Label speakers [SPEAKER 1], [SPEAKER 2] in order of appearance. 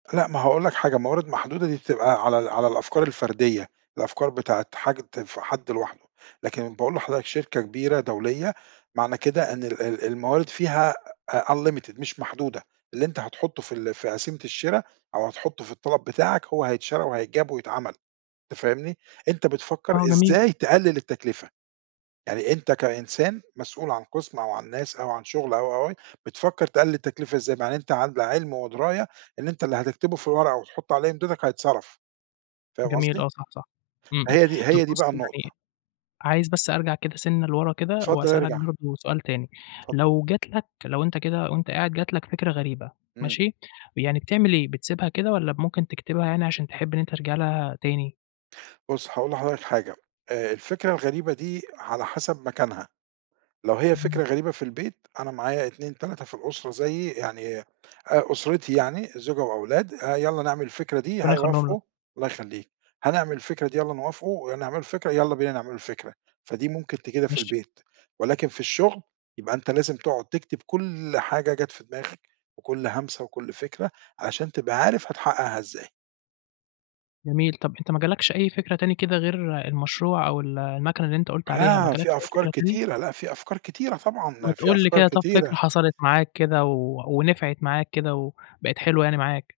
[SPEAKER 1] لأ ما هاقول لك حاجة موارد محدودة دي بتبقى على ال على الأفكار الفردية، الأفكار بتاعة حاجة بتنفع حد لوحده، لكن باقول لحضرتك شركة كبيرة دولية، معنى كده إن ال ال الموارد فيها unlimited مش محدودة، اللي أنت هتحطُّه في ال في قسيمة الشرا أو هتحطُّه في الطلب بتاعك، هو هيتشرى وهيتجاب ويتعمَل، أنت فاهمني؟ أنت بتفكّر
[SPEAKER 2] آه، جميل.
[SPEAKER 1] إزاي تقلِّل التكلفة، يعني أنت كإنسان مسؤول عن قسم أو عن ناس أو عن شغل، أو، أو، أو بتفكّر تقلّل التكلفة إزاي مع إن أنت على علم ودراية إن أنت اللي هتكتبه في الورقة وتحُط عليهم إمضِتك هيتصرف، فاهم
[SPEAKER 2] جميل،
[SPEAKER 1] قصدي؟
[SPEAKER 2] آه، صح، صح إمم،
[SPEAKER 1] ما
[SPEAKER 2] إمم
[SPEAKER 1] هي دي
[SPEAKER 2] طَب
[SPEAKER 1] هي دي بقى
[SPEAKER 2] بُصّ
[SPEAKER 1] النقطة.
[SPEAKER 2] يعني عايز بس أرجع كده سِنّة لورا كده،
[SPEAKER 1] اتفضل
[SPEAKER 2] وأسأل لك
[SPEAKER 1] إرجع.
[SPEAKER 2] برضه سؤال تاني،
[SPEAKER 1] اتفضل.
[SPEAKER 2] لو جَت لك لو أنت كده وأنت قاعد جَت لك فِكرة غريبة
[SPEAKER 1] إمم.
[SPEAKER 2] ماشي، يعني بتعمل إيه بتسيبها كده والَّا ممكن تكتبها يعني علشان تحب إن أنت ترجع لها تاني؟
[SPEAKER 1] بُصّ، هاقول لحضرتك حاجة آآ، الفكرة الغريبة دي على حسب مكانها، لو هي
[SPEAKER 2] اهم.
[SPEAKER 1] فكرة غريبة في البيت أنا معايا 2 3 في الأسرة زيي، يعني أ أسرتي يعني زوجة وأولاد آآ، يالّا نعمل الفكرة دي
[SPEAKER 2] ربنا يخليهُم لك.
[SPEAKER 1] هيوافقوا الله يخليك، هنعمل الفكرة دي يالّا نوافقوا ونعملوا الفكرة يالّا بينا نعملوا الفكرة، فدي ممكن تجدها في
[SPEAKER 2] ماشي.
[SPEAKER 1] البيت، ولكن في الشغل يبقى أنت لازم تقعد تكتب كل حاجة جَت في دماغك، وكل همسة وكل فِكرة، عشان تبقى عارف هتحقَّقها إزاي.
[SPEAKER 2] جميل، طَب أنت ما جالكش أي فكرة تاني كده غير المشروع أو ال الماكينة اللي أنت قُلت عليها ما
[SPEAKER 1] لا،
[SPEAKER 2] جالكش
[SPEAKER 1] في
[SPEAKER 2] أي
[SPEAKER 1] أفكار
[SPEAKER 2] فكرة تاني؟
[SPEAKER 1] كتيرة، لأ في أفكار كتيرة
[SPEAKER 2] ما
[SPEAKER 1] طبعًا، في
[SPEAKER 2] تقُل لي
[SPEAKER 1] أفكار
[SPEAKER 2] كده طَب فكرة
[SPEAKER 1] كتيرة.
[SPEAKER 2] حصلت معاك كده، و ونفعت معاك كده وبقِت حلوة يعني معاك؟